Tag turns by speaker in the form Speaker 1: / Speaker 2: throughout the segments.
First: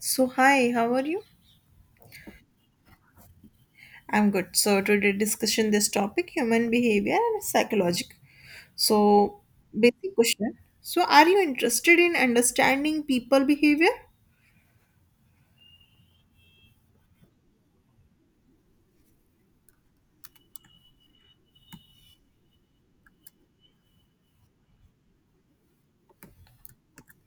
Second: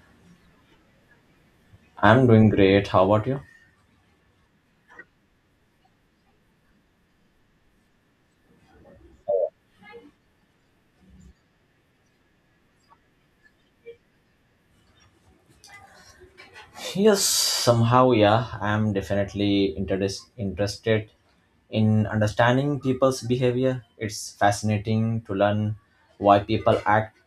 Speaker 1: So, hi, how are you?
Speaker 2: I'm doing great. How about you?
Speaker 1: I'm good. So, today discussion this topic human behavior and psychological. So, basic question. So, are you interested in understanding people behavior?
Speaker 2: Yes, somehow, yeah, I'm definitely interested in understanding people's behavior. It's fascinating to learn why people act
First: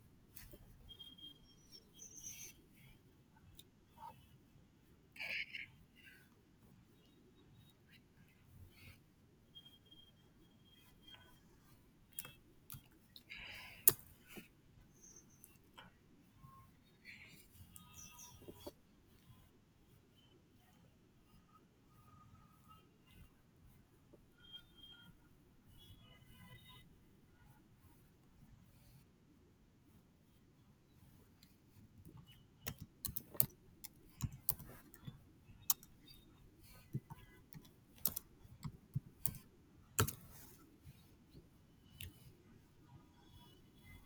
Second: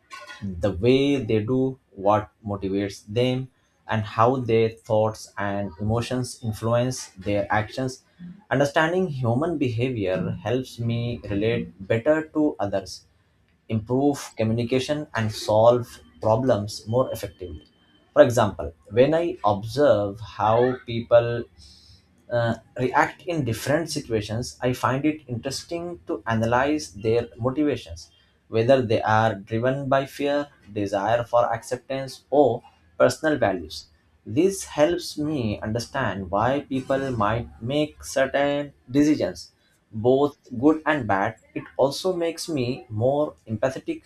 Speaker 2: the way they do, what motivates them, and how their thoughts and emotions influence their actions. Understanding human behavior helps me relate better to others, improve communication, and solve problems more effectively. For example, when I observe how people react in different situations, I find it interesting to analyze their motivations, whether they are driven by fear, desire for acceptance, or personal values. This helps me understand why people might make certain decisions, both good and bad. It also makes me more empathetic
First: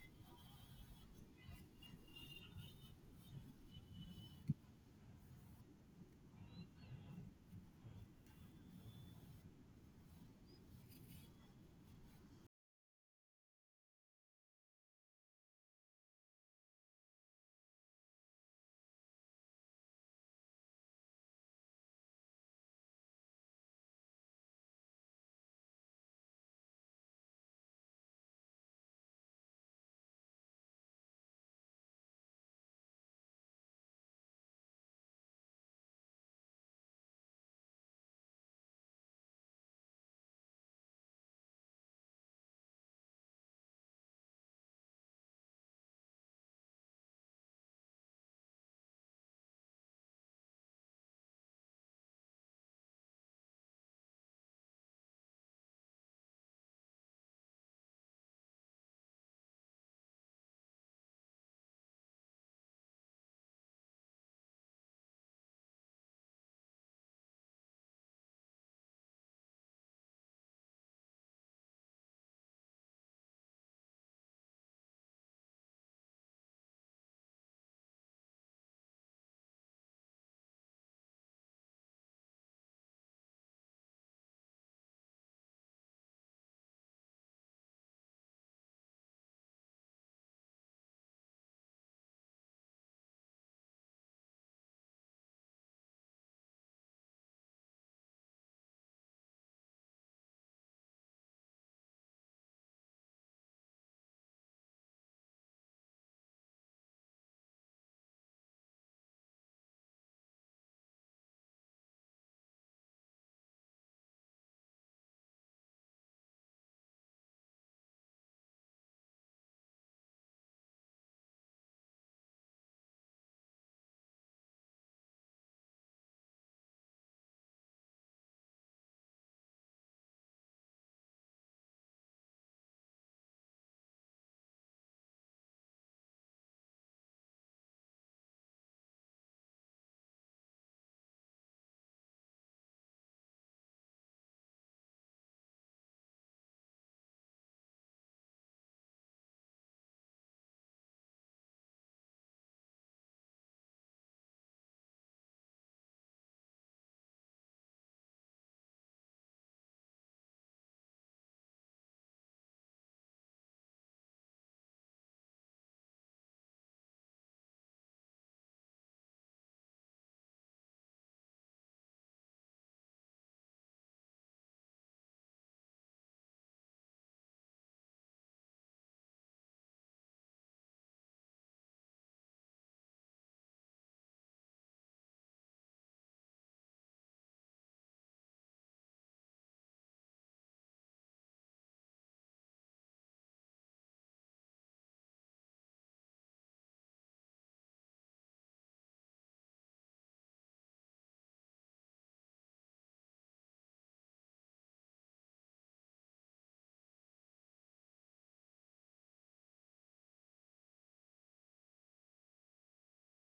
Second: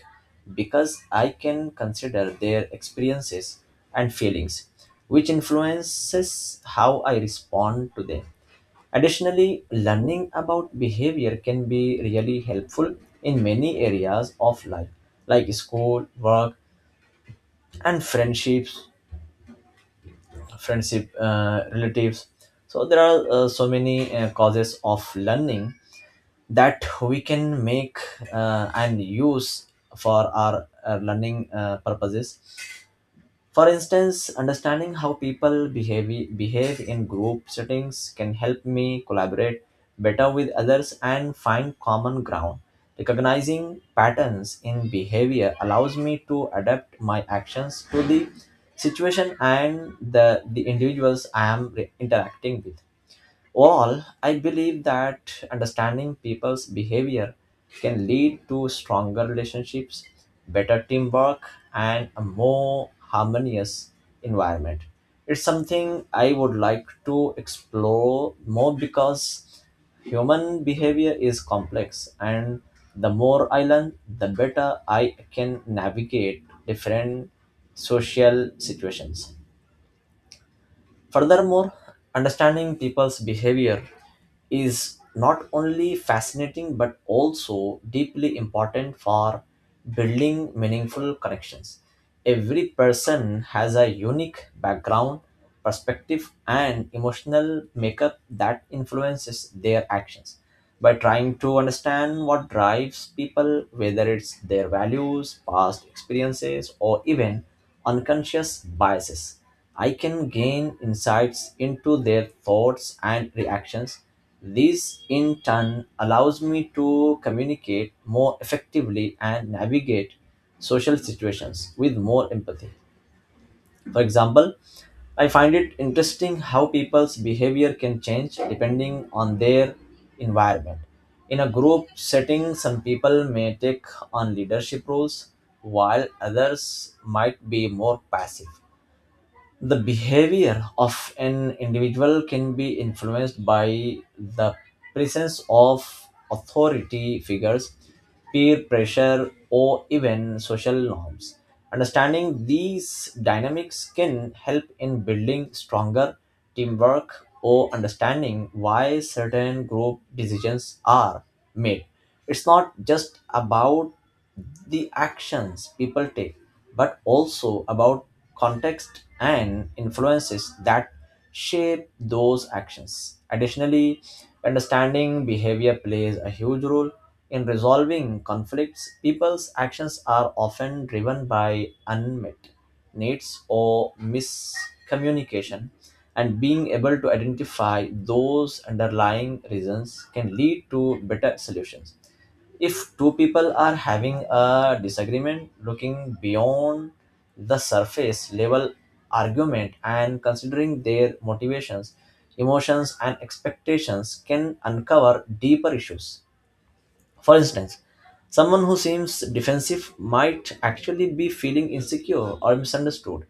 Speaker 2: because I can consider their experiences and feelings, which influences how I respond to them. Additionally, learning about behavior can be really helpful in many areas of life, like school, work, and friendships, relatives. So there are so many causes of learning that we can make and use for our learning purposes. For instance, understanding how behave in group settings can help me collaborate better with others and find common ground. Recognizing patterns in behavior allows me to adapt my actions to the situation and the individuals I am re- interacting with. All, I believe that understanding people's behavior can lead to stronger relationships, better teamwork, and a more harmonious environment. It's something I would like to explore more because human behavior is complex, and the more I learn, the better I can navigate different social situations. Furthermore, understanding people's behavior is not only fascinating but also deeply important for building meaningful connections. Every person has a unique background, perspective, and emotional makeup that influences their actions by trying to understand what drives people, whether it's their values, past experiences, or even unconscious biases. I can gain insights into their thoughts and reactions. This, in turn, allows me to communicate more effectively and navigate social situations with more empathy. For example, I find it interesting how people's behavior can change depending on their environment. In a group setting, some people may take on leadership roles, while others might be more passive. The behavior of an individual can be influenced by the presence of authority figures, peer pressure, or even social norms. Understanding these dynamics can help in building stronger teamwork or understanding why certain group decisions are made. It's not just about the actions people take, but also about context and influences that shape those actions. Additionally, understanding behavior plays a huge role in resolving conflicts. People's actions are often driven by unmet needs or miscommunication, and being able to identify those underlying reasons can lead to better solutions. If two people are having a disagreement, looking beyond the surface level argument and considering their motivations, emotions, and expectations can uncover deeper issues. For instance, someone who seems defensive might actually be feeling insecure or misunderstood.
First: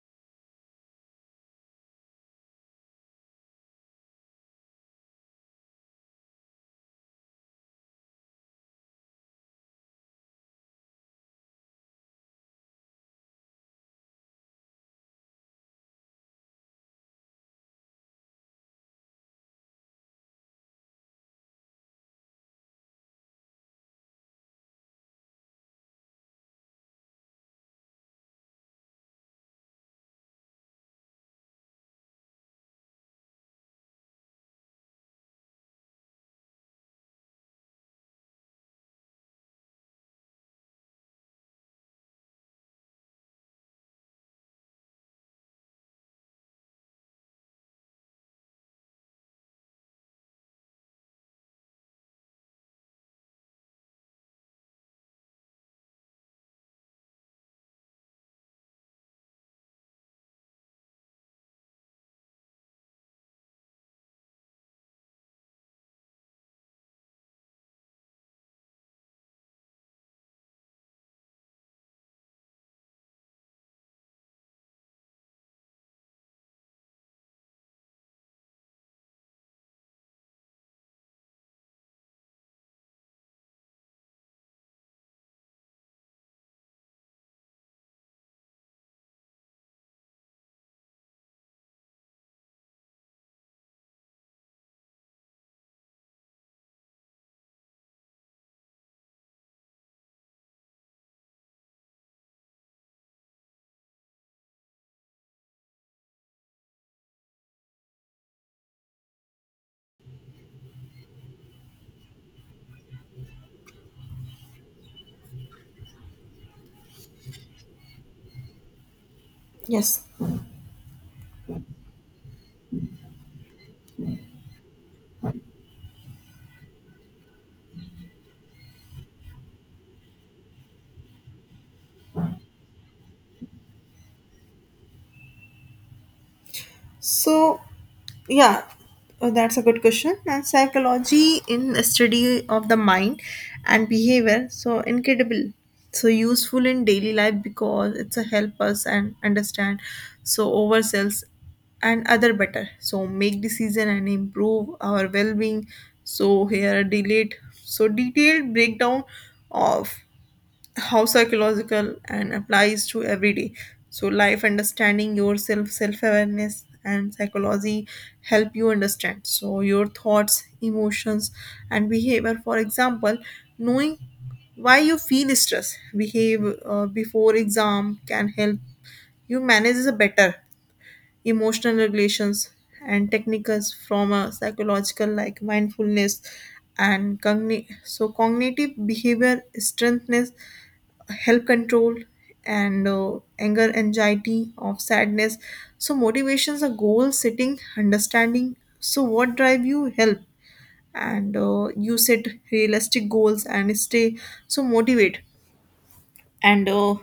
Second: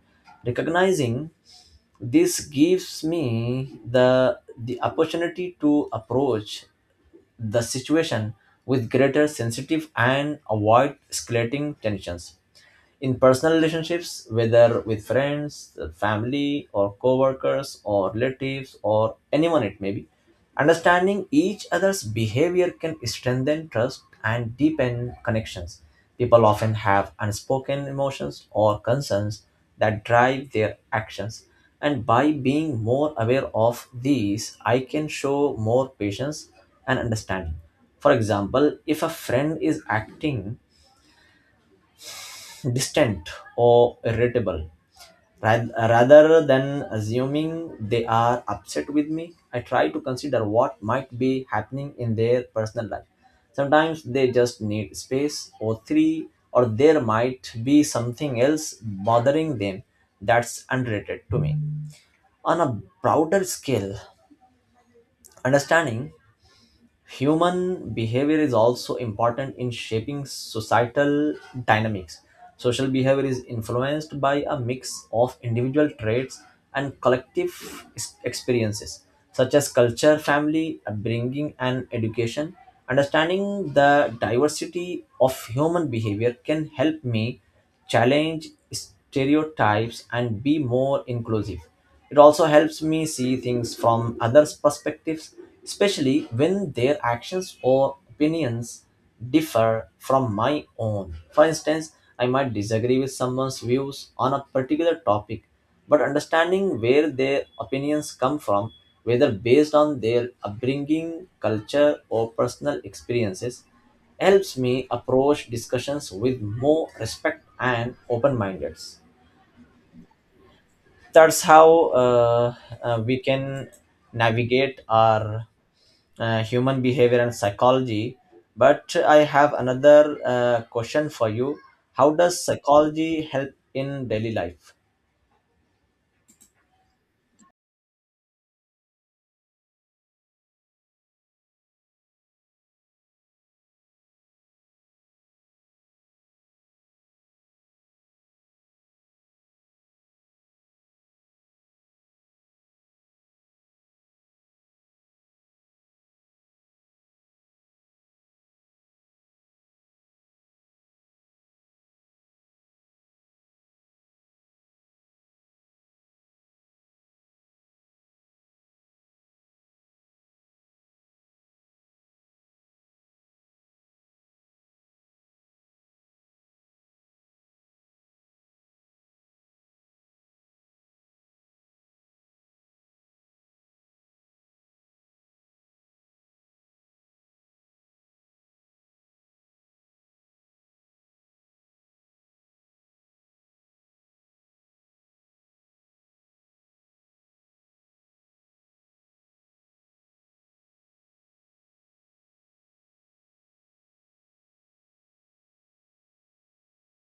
Speaker 2: Recognizing this gives me the opportunity to approach the situation with greater sensitive and avoid escalating tensions in personal relationships, whether with friends, family, or coworkers, or relatives, or anyone it may be. Understanding each other's behavior can strengthen trust and deepen connections. People often have unspoken emotions or concerns that drive their actions, and by being more aware of these, I can show more patience and understanding. For example, if a friend is acting distant or irritable. Rath- Rather than assuming they are upset with me, I try to consider what might be happening in their personal life. Sometimes they just need space or three, or there might be something else bothering them that's unrelated to me. On a broader scale, understanding human behavior is also important in shaping societal dynamics. Social behavior is influenced by a mix of individual traits and collective experiences, such as culture, family, upbringing, and education. Understanding the diversity of human behavior can help me challenge less stereotypes and be more inclusive. It also helps me see things from others' perspectives, especially when their actions or opinions differ from my own. For instance, I might disagree with someone's views on a particular topic, but understanding where their opinions come from, whether based on their upbringing, culture, or personal experiences, helps me approach discussions with more respect and open mindedness.
Speaker 1: Yes,
Speaker 2: That's how uh, we can navigate our human behavior and psychology. But I have another question for you. How does psychology help in daily life?
Speaker 1: So, yeah, that's a good question. And psychology in the study of the mind and behavior, so incredible, so useful in daily life because it's a help us and understand so ourselves and other better. So make decision and improve our well-being. So here a delayed, so detailed breakdown of how psychological and applies to everyday so life understanding yourself self-awareness and psychology help you understand so your thoughts emotions and behavior for example knowing why you feel stress behave before exam can help you manage a better emotional regulations and techniques from a psychological like mindfulness and so cognitive behavior strengthness help control and anger anxiety of sadness so motivations are goal setting understanding so what drive you help and you set realistic goals and stay so motivate and uh,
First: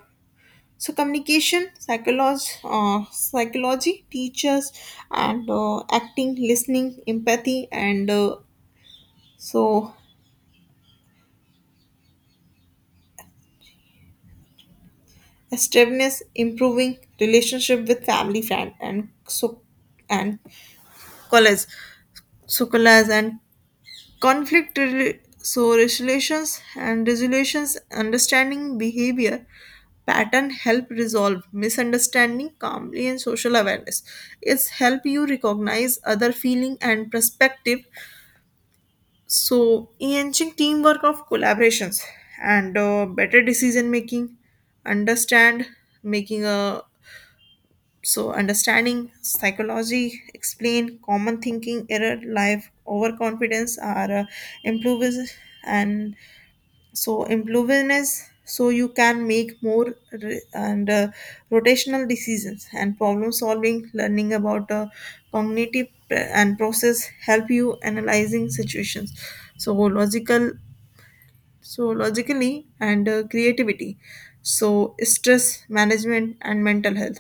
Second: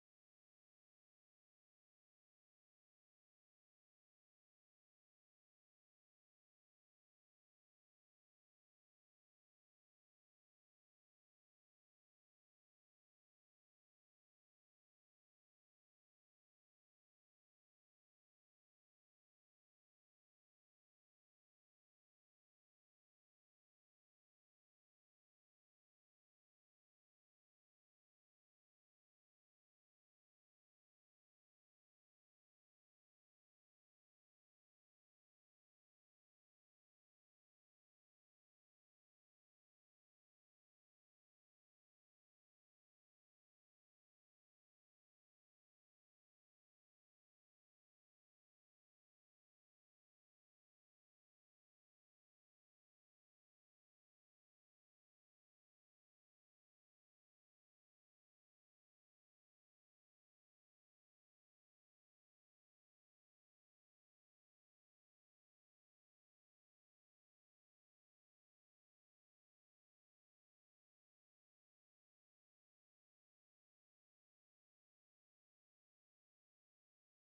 Speaker 1: so communication psychology psychology teachers and acting listening empathy and so assertiveness improving relationship with family friend and so and college Sukalas and conflict so resolutions and resolutions understanding behavior pattern help resolve misunderstanding calmly and social awareness it's help you recognize other feeling and perspective so enhancing teamwork of collaborations and better decision making understand making a so, understanding psychology, explain common thinking, error, life, overconfidence are improves and so improvenness. So you can make more re- and rotational decisions and problem solving. Learning about cognitive and process help you analyzing situations. So logical, so logically and creativity. So stress management and mental health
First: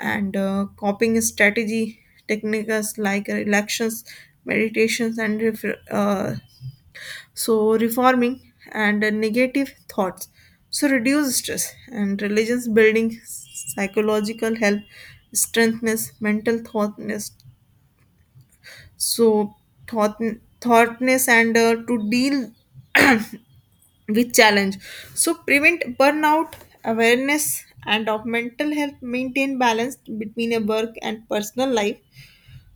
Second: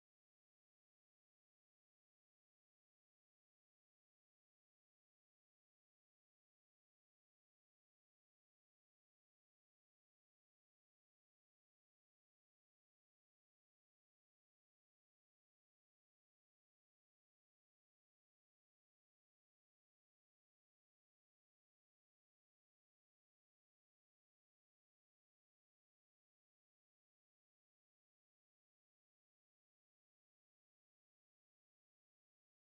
Speaker 1: and copying strategy techniques like relaxations, meditations, and so reforming and negative thoughts. So reduce stress and religions building psychological health, strengthness, mental thoughtness. So thought thoughtness and to deal with challenge. So prevent burnout, awareness, and of mental health. Maintain balance between a work and personal life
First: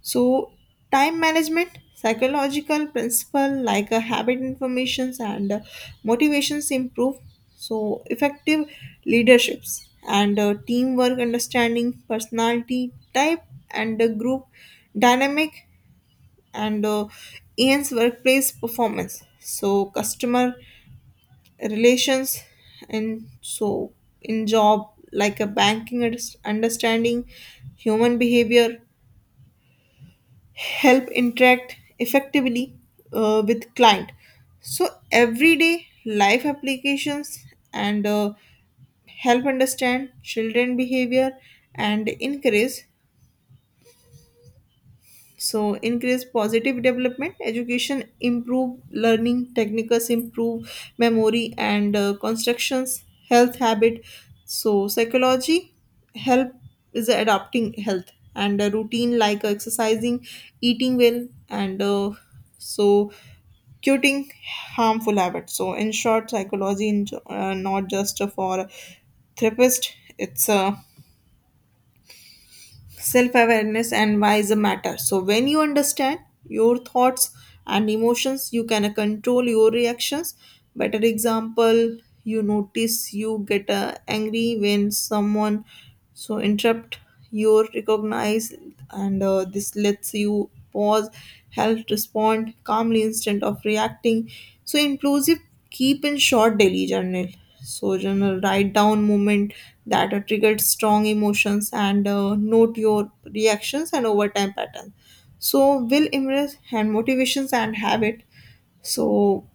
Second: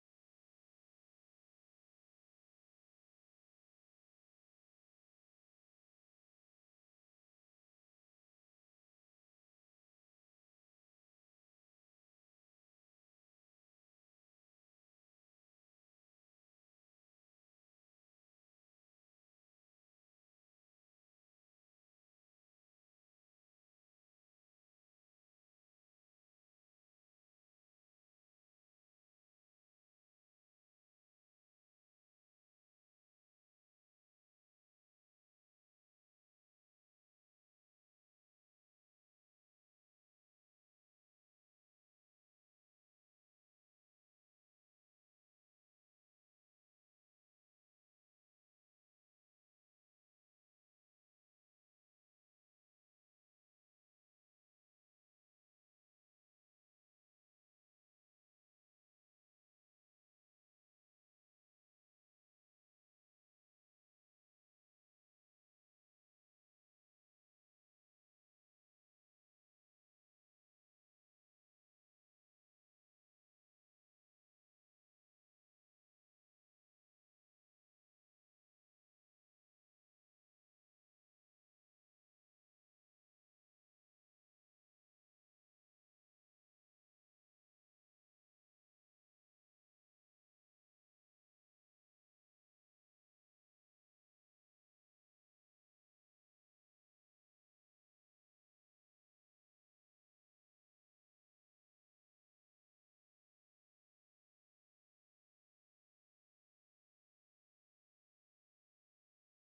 Speaker 1: so, time management, psychological principle like a habit informations and motivations improve. So, effective leaderships and teamwork understanding, personality type and group dynamic and EN's workplace performance. So, customer relations and so in job like a banking understanding, human behavior help interact effectively with client so everyday life applications and help understand children behavior and encourage so increase positive development education improve learning techniques improve memory and constructions health habit so psychology help is adapting health and a routine like exercising eating well and so cutting harmful habits so in short psychology in, not just for therapist it's self awareness and why is a matter so when you understand your thoughts and emotions you can control your reactions better example you notice you get angry when someone so interrupt your recognize and this lets you pause help respond calmly instead of reacting so inclusive keep in short daily journal. So journal, write down moment that triggered strong emotions and note your reactions and over time pattern. So will impress and motivations and habit. So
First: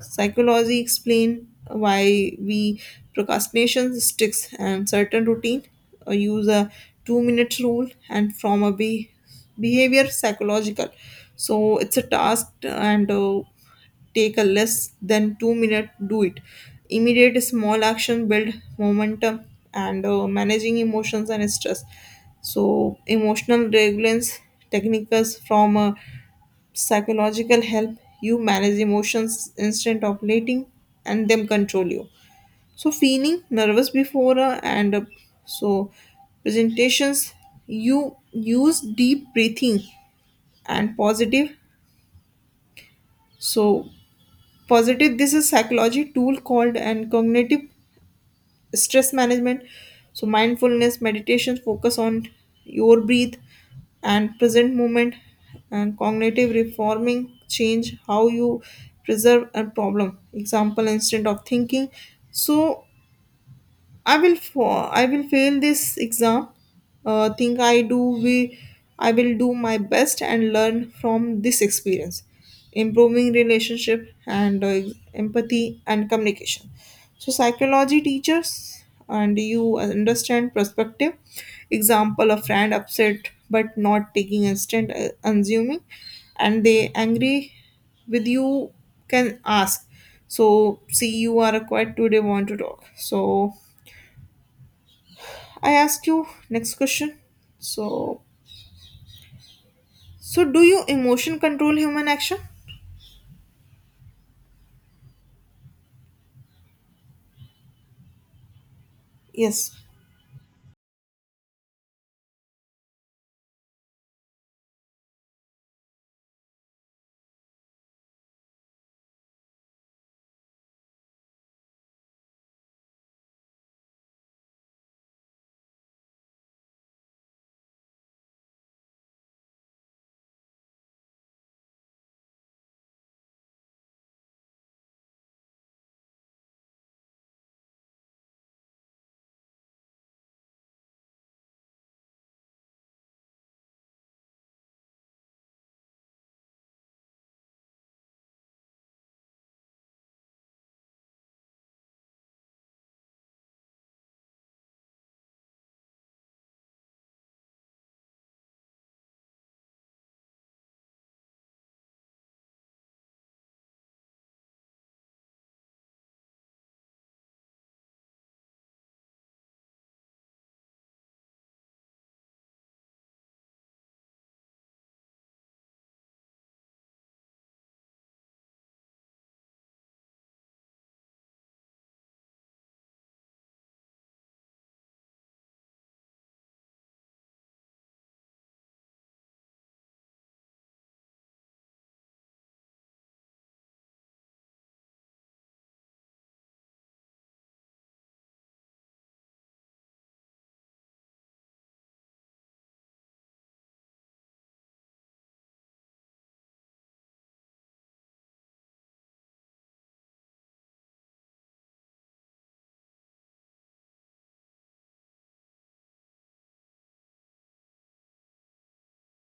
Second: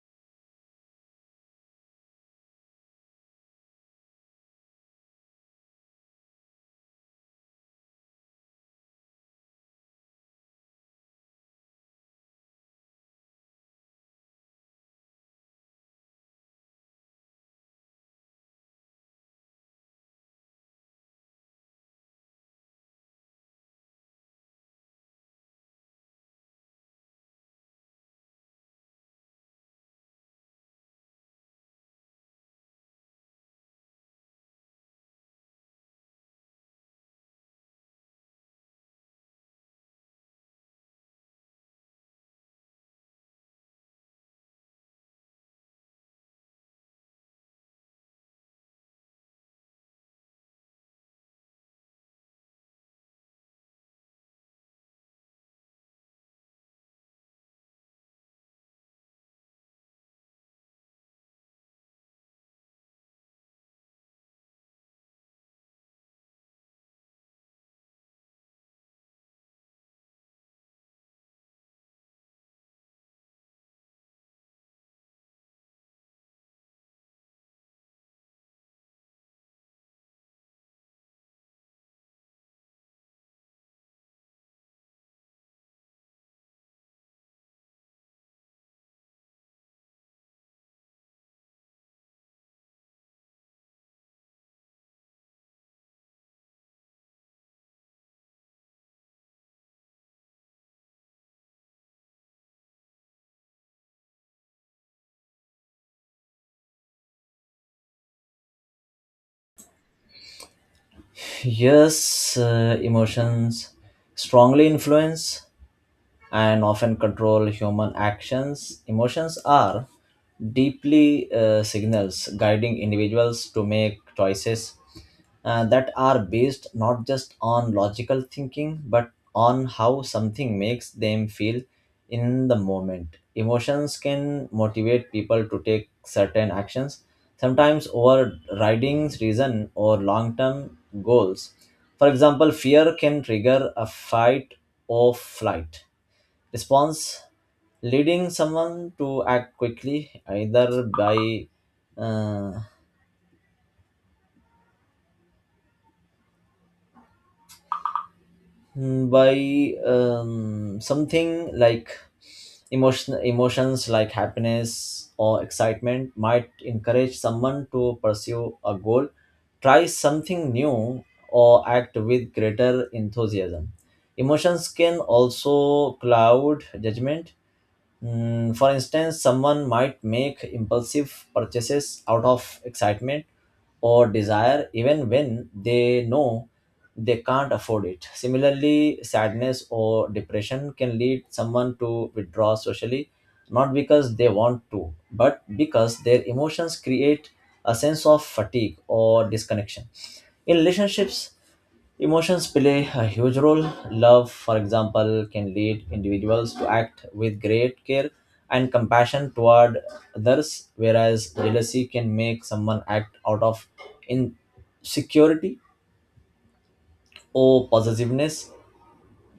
Speaker 1: psychology explain why we procrastination sticks and certain routine use a 2 minute rule and from a behavior psychological so it's a task and take a less than 2 minute do it immediate small action build momentum and managing emotions and stress so emotional regulance techniques from psychological help you manage emotions instead of letting and them control you so feeling nervous before and so presentations you use deep breathing and positive so positive this is psychology tool called and cognitive stress management so mindfulness meditation focus on your breath and present moment and cognitive reforming change how you preserve a problem example instant of thinking so I will fail this exam. Think I do we I will do my best and learn from this experience, improving relationship and empathy and communication. So psychology teachers and you understand perspective. Example: a friend upset but not taking instant assuming, and they angry with you can ask. So see, you are quiet today. Want to talk? So I ask you next question. So, so do you emotion control human action? Yes.
Speaker 2: Yes, emotions strongly influence and often control human actions. Emotions are deeply signals guiding individuals to make choices that are based not just on logical thinking but on how something makes them feel in the moment. Emotions can motivate people to take certain actions, sometimes overriding reason or long term goals. For example, fear can trigger a fight or flight response, leading someone to act quickly, either by uh, something like emotions like happiness or excitement might encourage someone to pursue a goal, try something new, or act with greater enthusiasm. Emotions can also cloud judgment. For instance, someone might make impulsive purchases out of excitement or desire even when they know they can't afford it. Similarly, sadness or depression can lead someone to withdraw socially, not because they want to, but because their emotions create a sense of fatigue or disconnection. In relationships, emotions play a huge role. Love, for example, can lead individuals to act with great care and compassion toward others, whereas jealousy can make someone act out of insecurity or possessiveness.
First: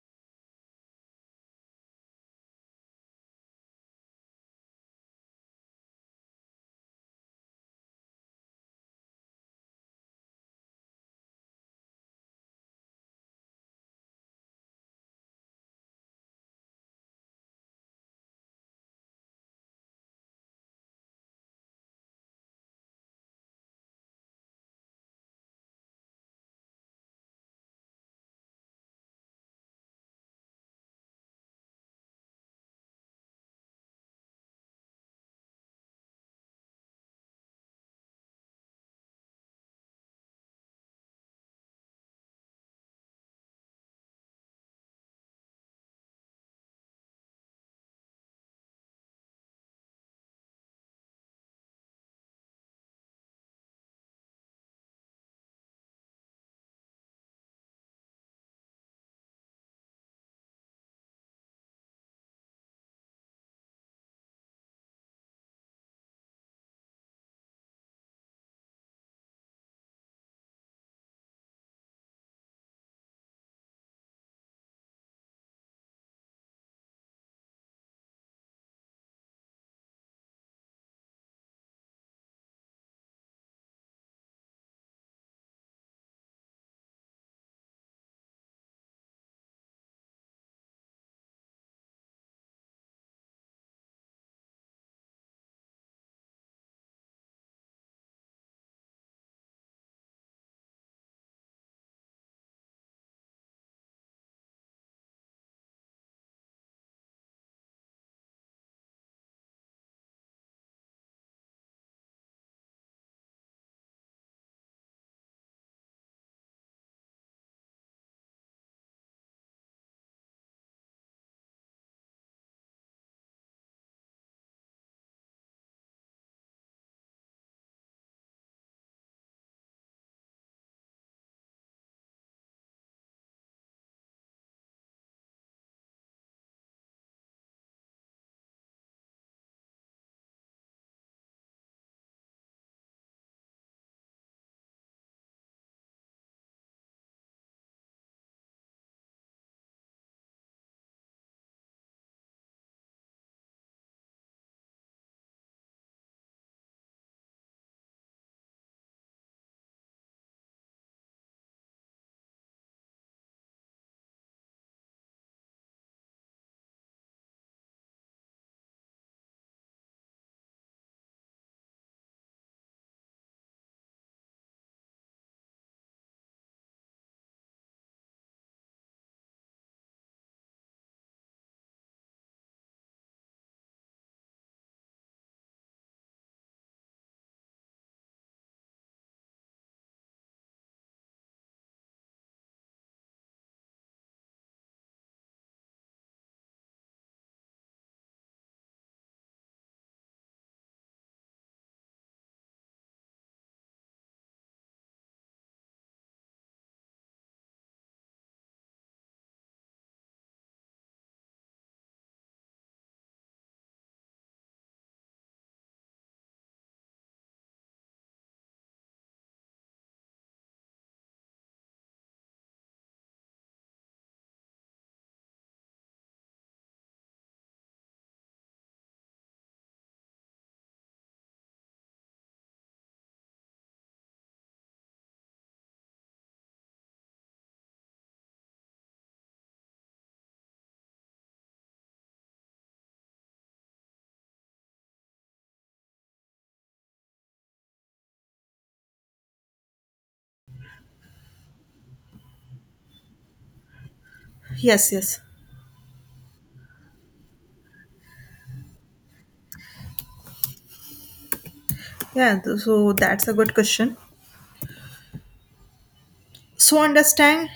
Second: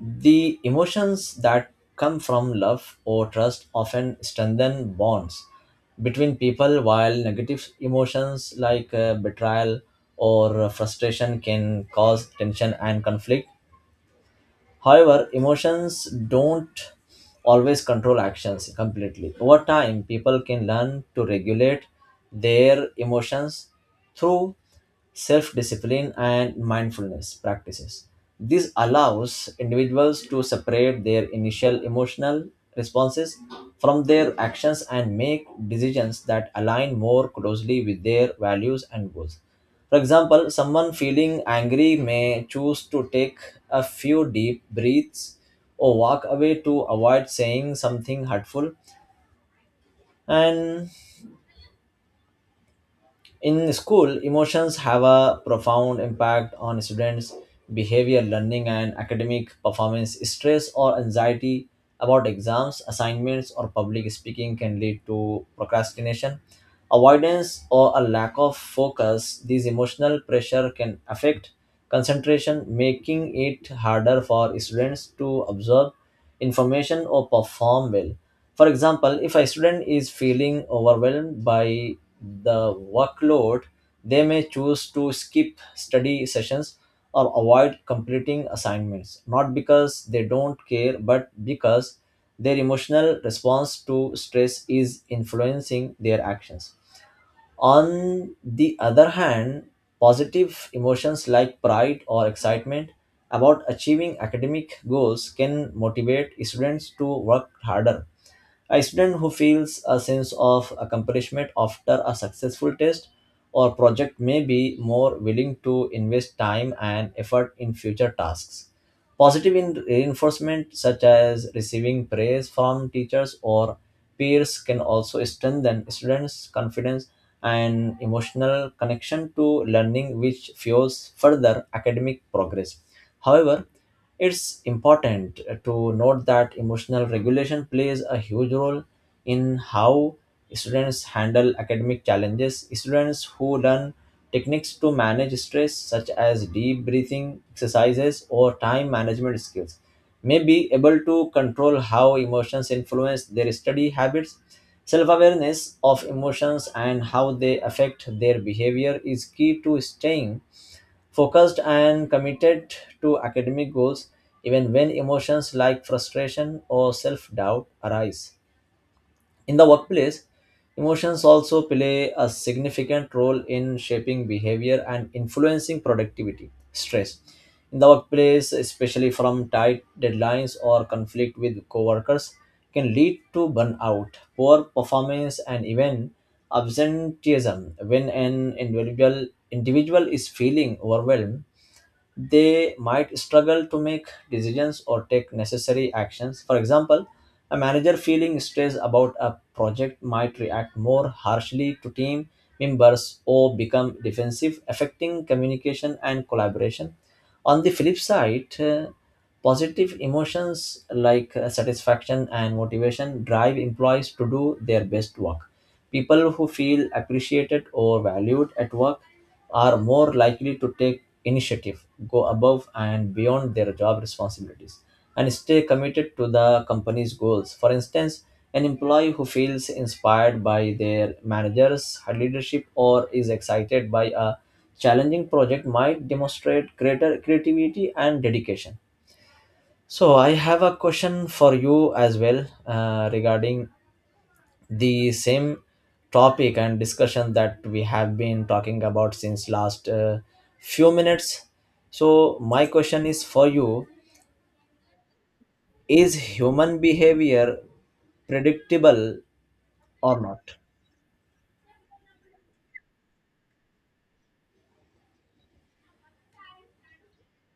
Speaker 2: The emotions that come from love or trust often strengthen bonds between people, while negative emotions like betrayal or frustration can cause tension and conflict. However, emotions don't always control actions completely. Over time, people can learn to regulate their emotions through self discipline and mindfulness practices. This allows individuals to separate their initial emotional responses from their actions and make decisions that align more closely with their values and goals. For example, someone feeling angry may choose to take a few deep breaths or walk away to avoid saying something hurtful. And in school, emotions have a profound impact on students' behavior, learning, and academic performance. Stress or anxiety about exams, assignments, or public speaking can lead to procrastination, avoidance, or a lack of focus. These emotional pressure can affect concentration, making it harder for students to absorb information or perform well. For example, if a student is feeling overwhelmed by the workload, they may choose to skip study sessions or avoid completing assignments, not because they don't care, but because their emotional response to stress is influencing their actions. On the other hand, positive emotions like pride or excitement about achieving academic goals can motivate students to work harder. A student who feels a sense of accomplishment after a successful test or project may be more willing to invest time and effort in future tasks. Reinforcement, such as receiving praise from teachers or peers, can also strengthen students' confidence and emotional connection to learning, which fuels further academic progress. However, it's important to note that emotional regulation plays a huge role in how students handle academic challenges. Students who learn techniques to manage stress, such as deep breathing exercises or time management skills, may be able to control how emotions influence their study habits. Self awareness of emotions and how they affect their behavior is key to staying focused and committed to academic goals, even when emotions like frustration or self doubt arise. In the workplace, emotions also play a significant role in shaping behavior and influencing productivity. Stress in the workplace, especially from tight deadlines or conflict with coworkers, can lead to burnout, poor performance, and even absenteeism. When an individual is feeling overwhelmed, they might struggle to make decisions or take necessary actions. For example, a manager feeling stressed about a project might react more harshly to team members or become defensive, affecting communication and collaboration. On the flip side, positive emotions like satisfaction and motivation drive employees to do their best work. People who feel appreciated or valued at work are more likely to take initiative, go above and beyond their job responsibilities, and stay committed to the company's goals. For instance, an employee who feels inspired by their manager's leadership or is excited by a challenging project might demonstrate greater creativity and dedication. So I have a question for you as well, regarding the same topic and discussion that we have been talking about since last few minutes. So my question is for you,
Speaker 1: Yes, yes.
Speaker 2: is human behavior predictable or not?
Speaker 1: Yeah, so that's a good question. So understand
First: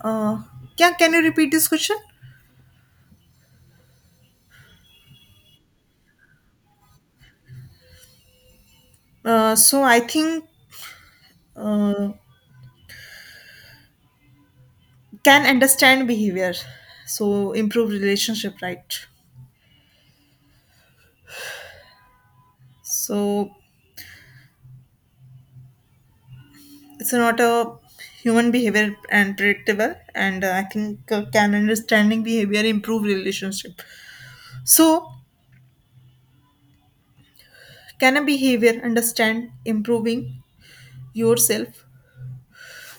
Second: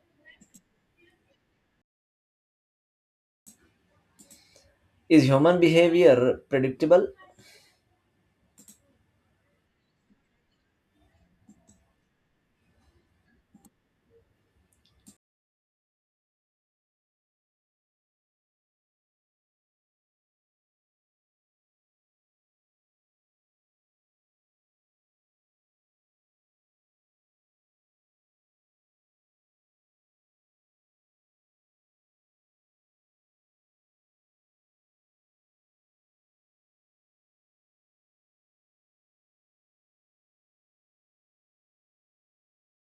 Speaker 1: uh yeah, can you repeat this question?
Speaker 2: Is human behavior predictable?
Speaker 1: So I think uh, can understand behavior. So improve relationship, right? So it's not a human behavior and predictable and I think can understanding behavior improve relationship. So can a behavior understand improving yourself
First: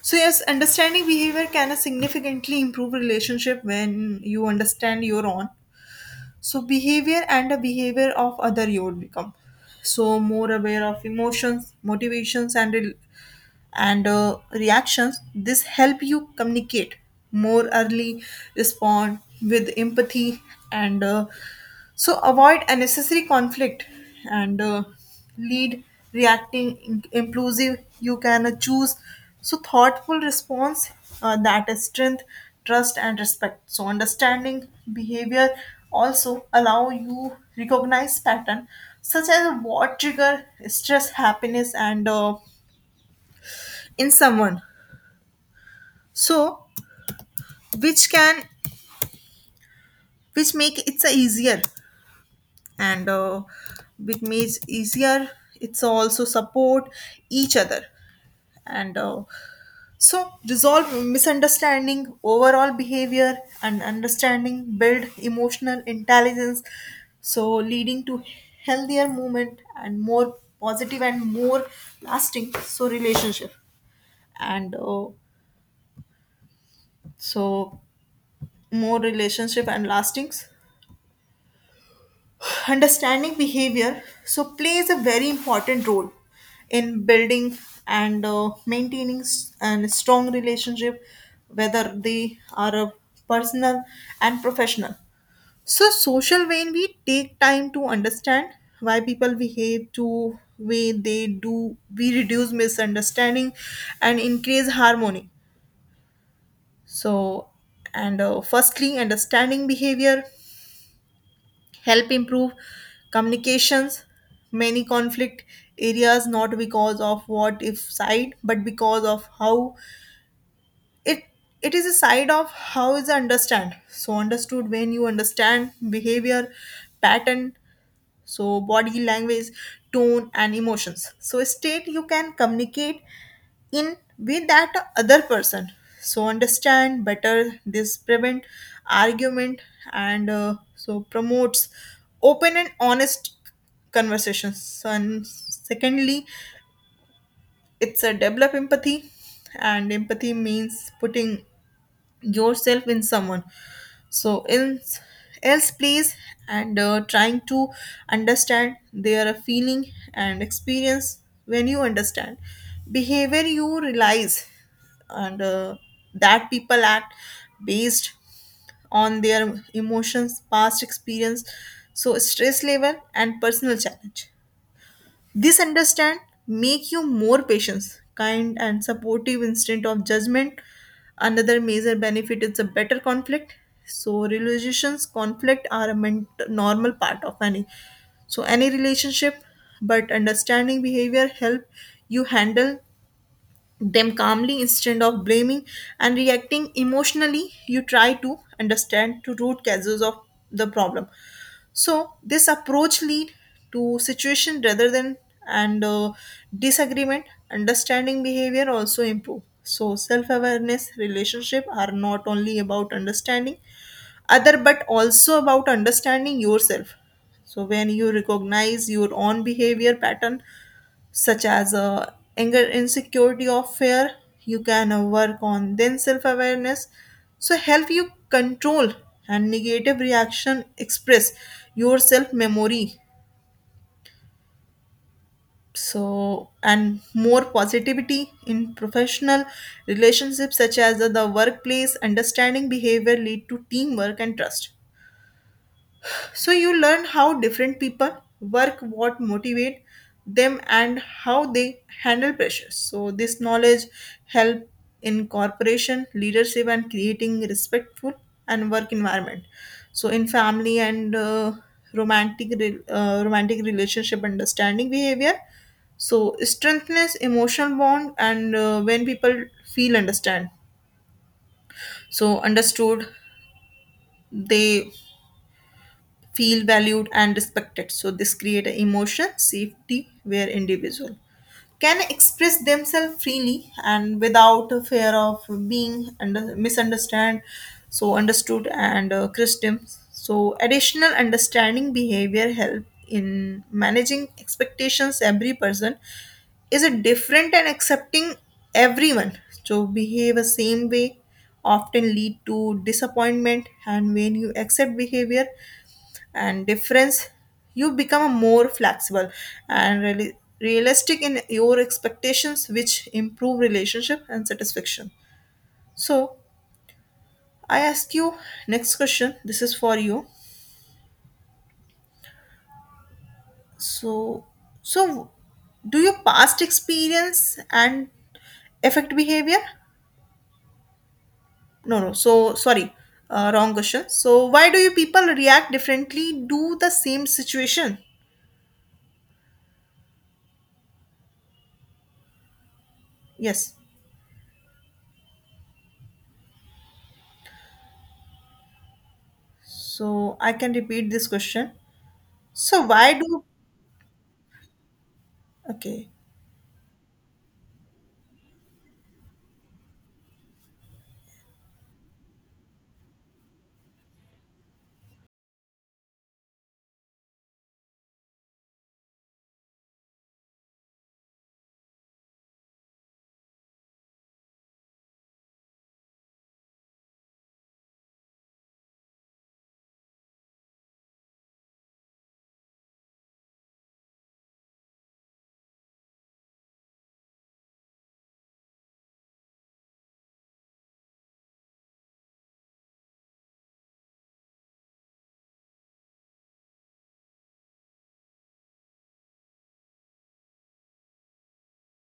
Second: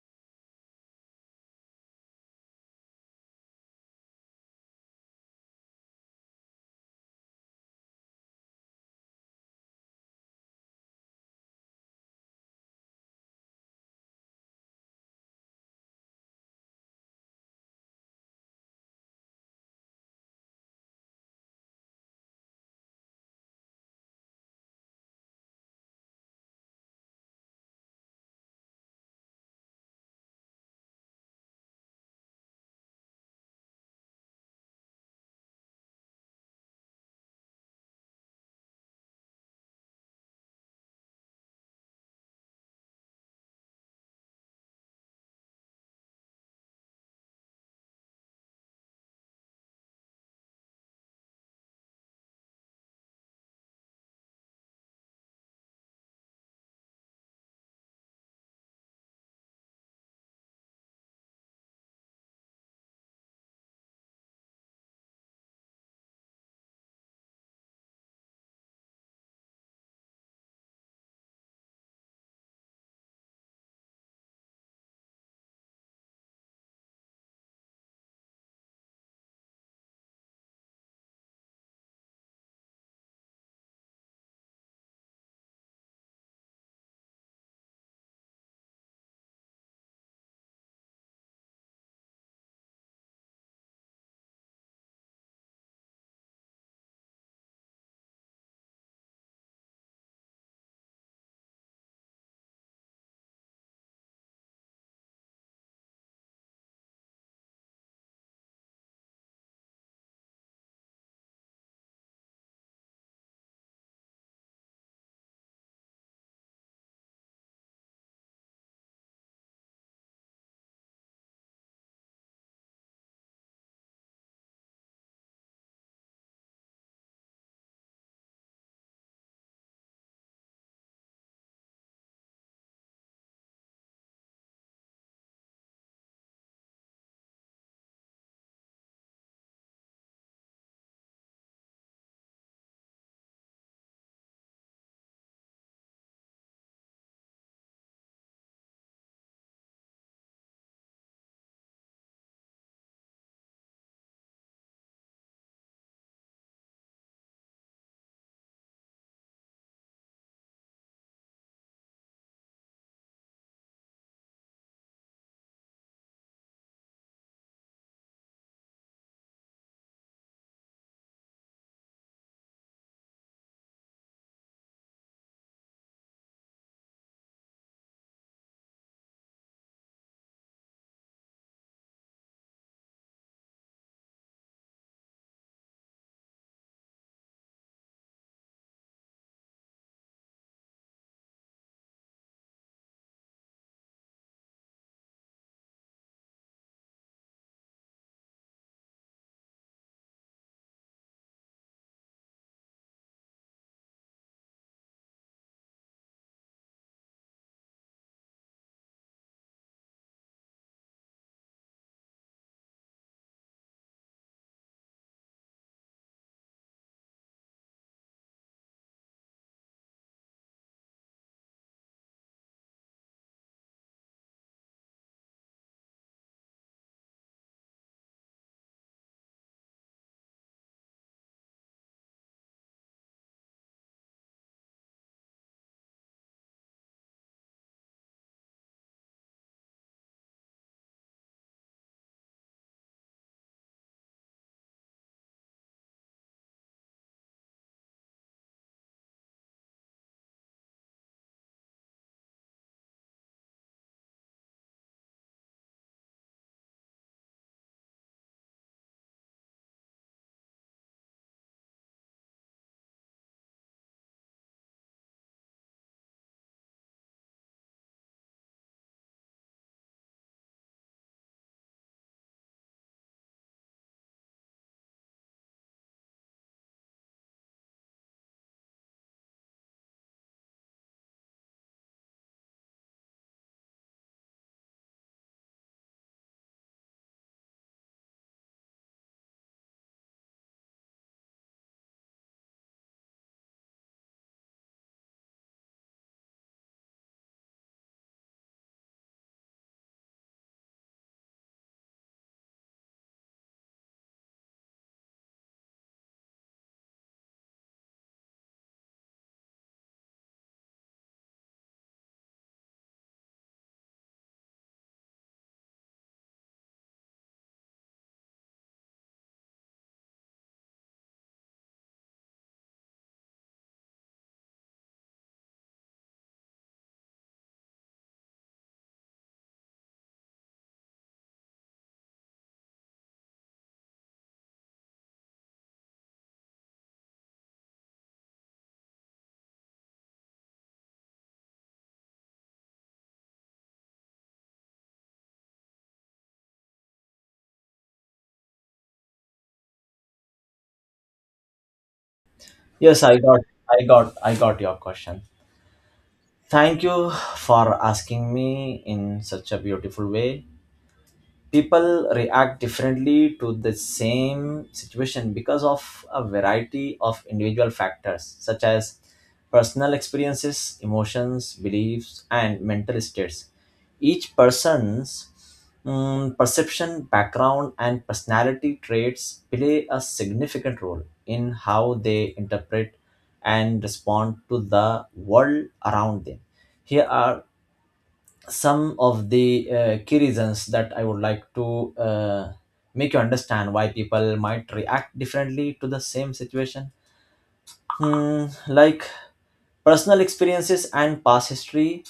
Speaker 1: so yes understanding behavior can significantly improve relationship when you understand your own so behavior and the behavior of other you would become so more aware of emotions motivations and reactions this help you communicate more early respond with empathy and so avoid unnecessary conflict and lead reacting inclusive you can choose so thoughtful response that is strength trust and respect so understanding behavior also allow you recognize pattern such as what trigger stress happiness and in someone so which can which make it's a easier and which makes easier it's also support each other and so resolve misunderstanding overall behavior and understanding build emotional intelligence so leading to healthier movement and more positive and more lasting so relationship and so more relationship and lastings understanding behavior so plays a very important role in building and maintaining and strong relationship whether they are a personal and professional so social when we take time to understand why people behave to way they do we reduce misunderstanding and increase harmony so and firstly understanding behavior help improve communications many conflict areas not because of what if side but because of how it it is a side of how is understand so understood when you understand behavior pattern so body language tone and emotions so state you can communicate in with that other person so understand better this prevent argument and so promotes open and honest conversations and secondly it's a develop empathy and empathy means putting yourself in someone so in else please and trying to understand their feeling and experience when you understand behavior you realize and that people act based on their emotions past experience so stress level and personal challenge this understand make you more patient, kind and supportive instead of judgment. Another major benefit is a better conflict. So relations conflict are a normal part of any relationship, but understanding behavior help you handle them calmly instead of blaming and reacting emotionally. You try to understand to root causes of the problem. So this approach lead to situation rather than and disagreement. Understanding behavior also improve. So self-awareness relationship are not only about understanding other but also about understanding yourself. So when you recognize your own behavior pattern such as anger insecurity or fear you can work on then self-awareness so help you control and negative reaction express your self memory so and more positivity in professional relationships such as the workplace understanding behavior lead to teamwork and trust so you learn how different people work what motivate them and how they handle pressure so this knowledge help in corporation leadership and creating respectful and work environment so in family and romantic romantic relationship understanding behavior so strengthens emotional bond and when people feel understand so understood they feel valued and respected. So this create an emotion safety where individual can express themselves freely and without a fear of being under, misunderstood so understood and christian so additional understanding behavior help in managing expectations every person is a different and accepting everyone so behave the same way often lead to disappointment and when you accept behavior and difference you become more flexible and really realistic in your expectations which improve relationship and satisfaction so I ask you next question this is for you so so do your past experience and affect behavior no no so sorry wrong question so why do you people react differently do the same situation yes so I can repeat this question so
Speaker 2: Yes,
Speaker 1: why
Speaker 2: i
Speaker 1: do
Speaker 2: got i got I got your question.
Speaker 1: okay.
Speaker 2: Thank you for asking me in such a beautiful way. People react differently to the same situation because of a variety of individual factors, such as personal experiences, emotions, beliefs, and mental states. Each person's perception, background, and personality traits play a significant role in how they interpret and respond to the world around them. Here are some of the key reasons that I would like to make you understand why people might react differently to the same situation. Like personal experiences and past history,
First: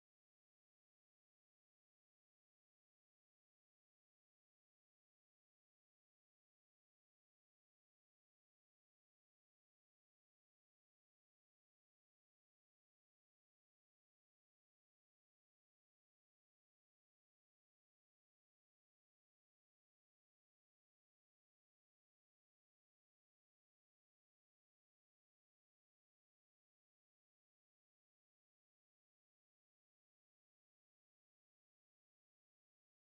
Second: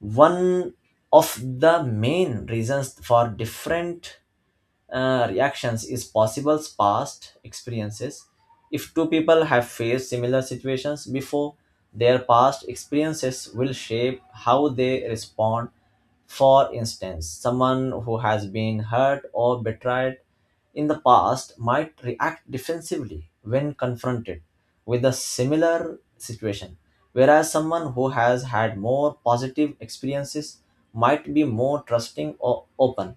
Speaker 2: one of the main reasons for different reactions is possible past experiences. If two people have faced similar situations before, their past experiences will shape how they respond. For instance, someone who has been hurt or betrayed in the past might react defensively when confronted with a similar situation, whereas someone who has had more positive experiences might be more trusting or open.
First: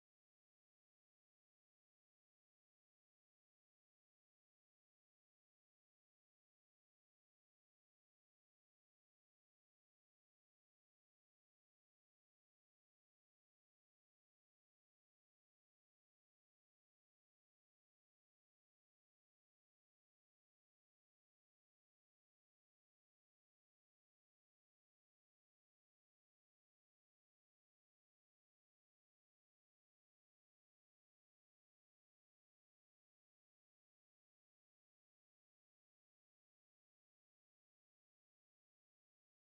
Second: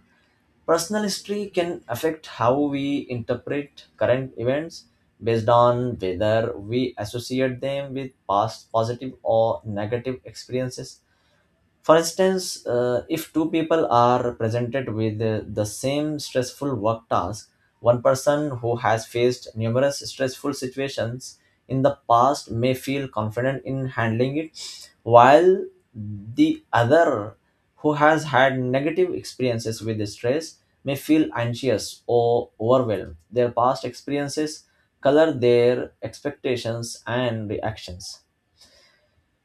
Speaker 2: Personal history can affect how we interpret current events based on whether we associate them with past positive or negative experiences. For instance, if two people are presented with the same stressful work task, one person who has faced numerous stressful situations in the past may feel confident in handling it, while the other who has had negative experiences with stress may feel anxious or overwhelmed. Their past experiences color their expectations and reactions.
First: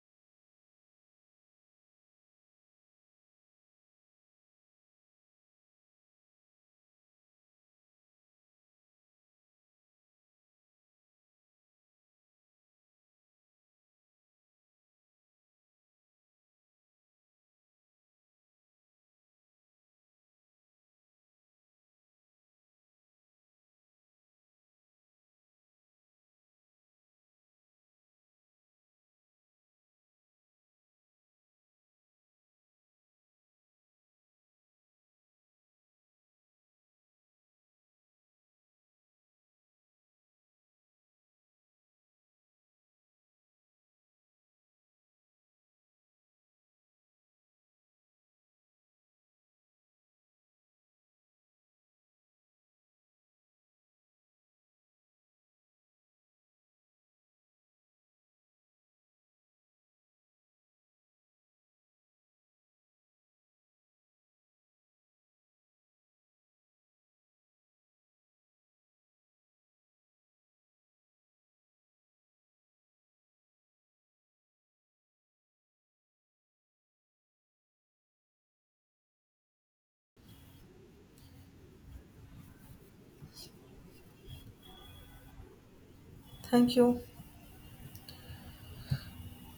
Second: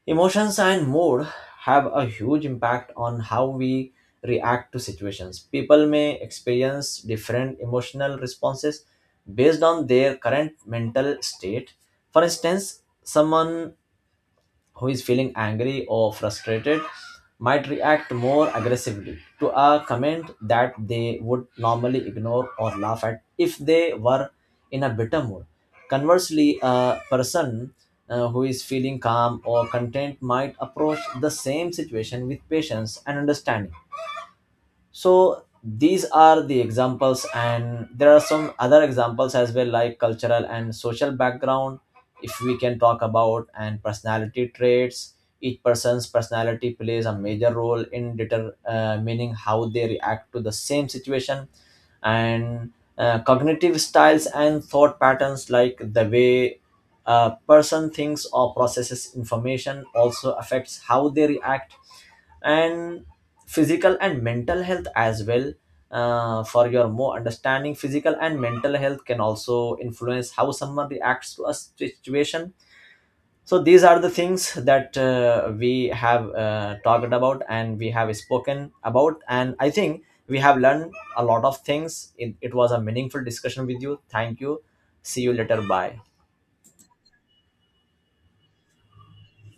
Speaker 2: Emotions and mood have a huge impact on how we react to situations. People may experience different emotional responses based on their current mental state. For instance, someone who is feeling angry or frustrated might react more aggressively to a comment that they would normally ignore or laugh at if they were in a bitter mood. Conversely, a person who is feeling calm or content might approach the same situation with patience and understanding. So these are the examples, and there are some other examples as well, like cultural and social background, if we can talk about, and personality traits. Each person's personality plays a major role in determining how they react to the same situation. And cognitive styles and thought patterns, like the way a person thinks or processes information, also affects how they react. And physical and mental health as well. For your more understanding, physical and mental health can also influence how someone reacts to a situation. So these are the things that we have talked about and we have spoken about, and I think we have learned a lot of things. It was a meaningful discussion with you. Thank you, see you later, bye.
Speaker 1: Thank you.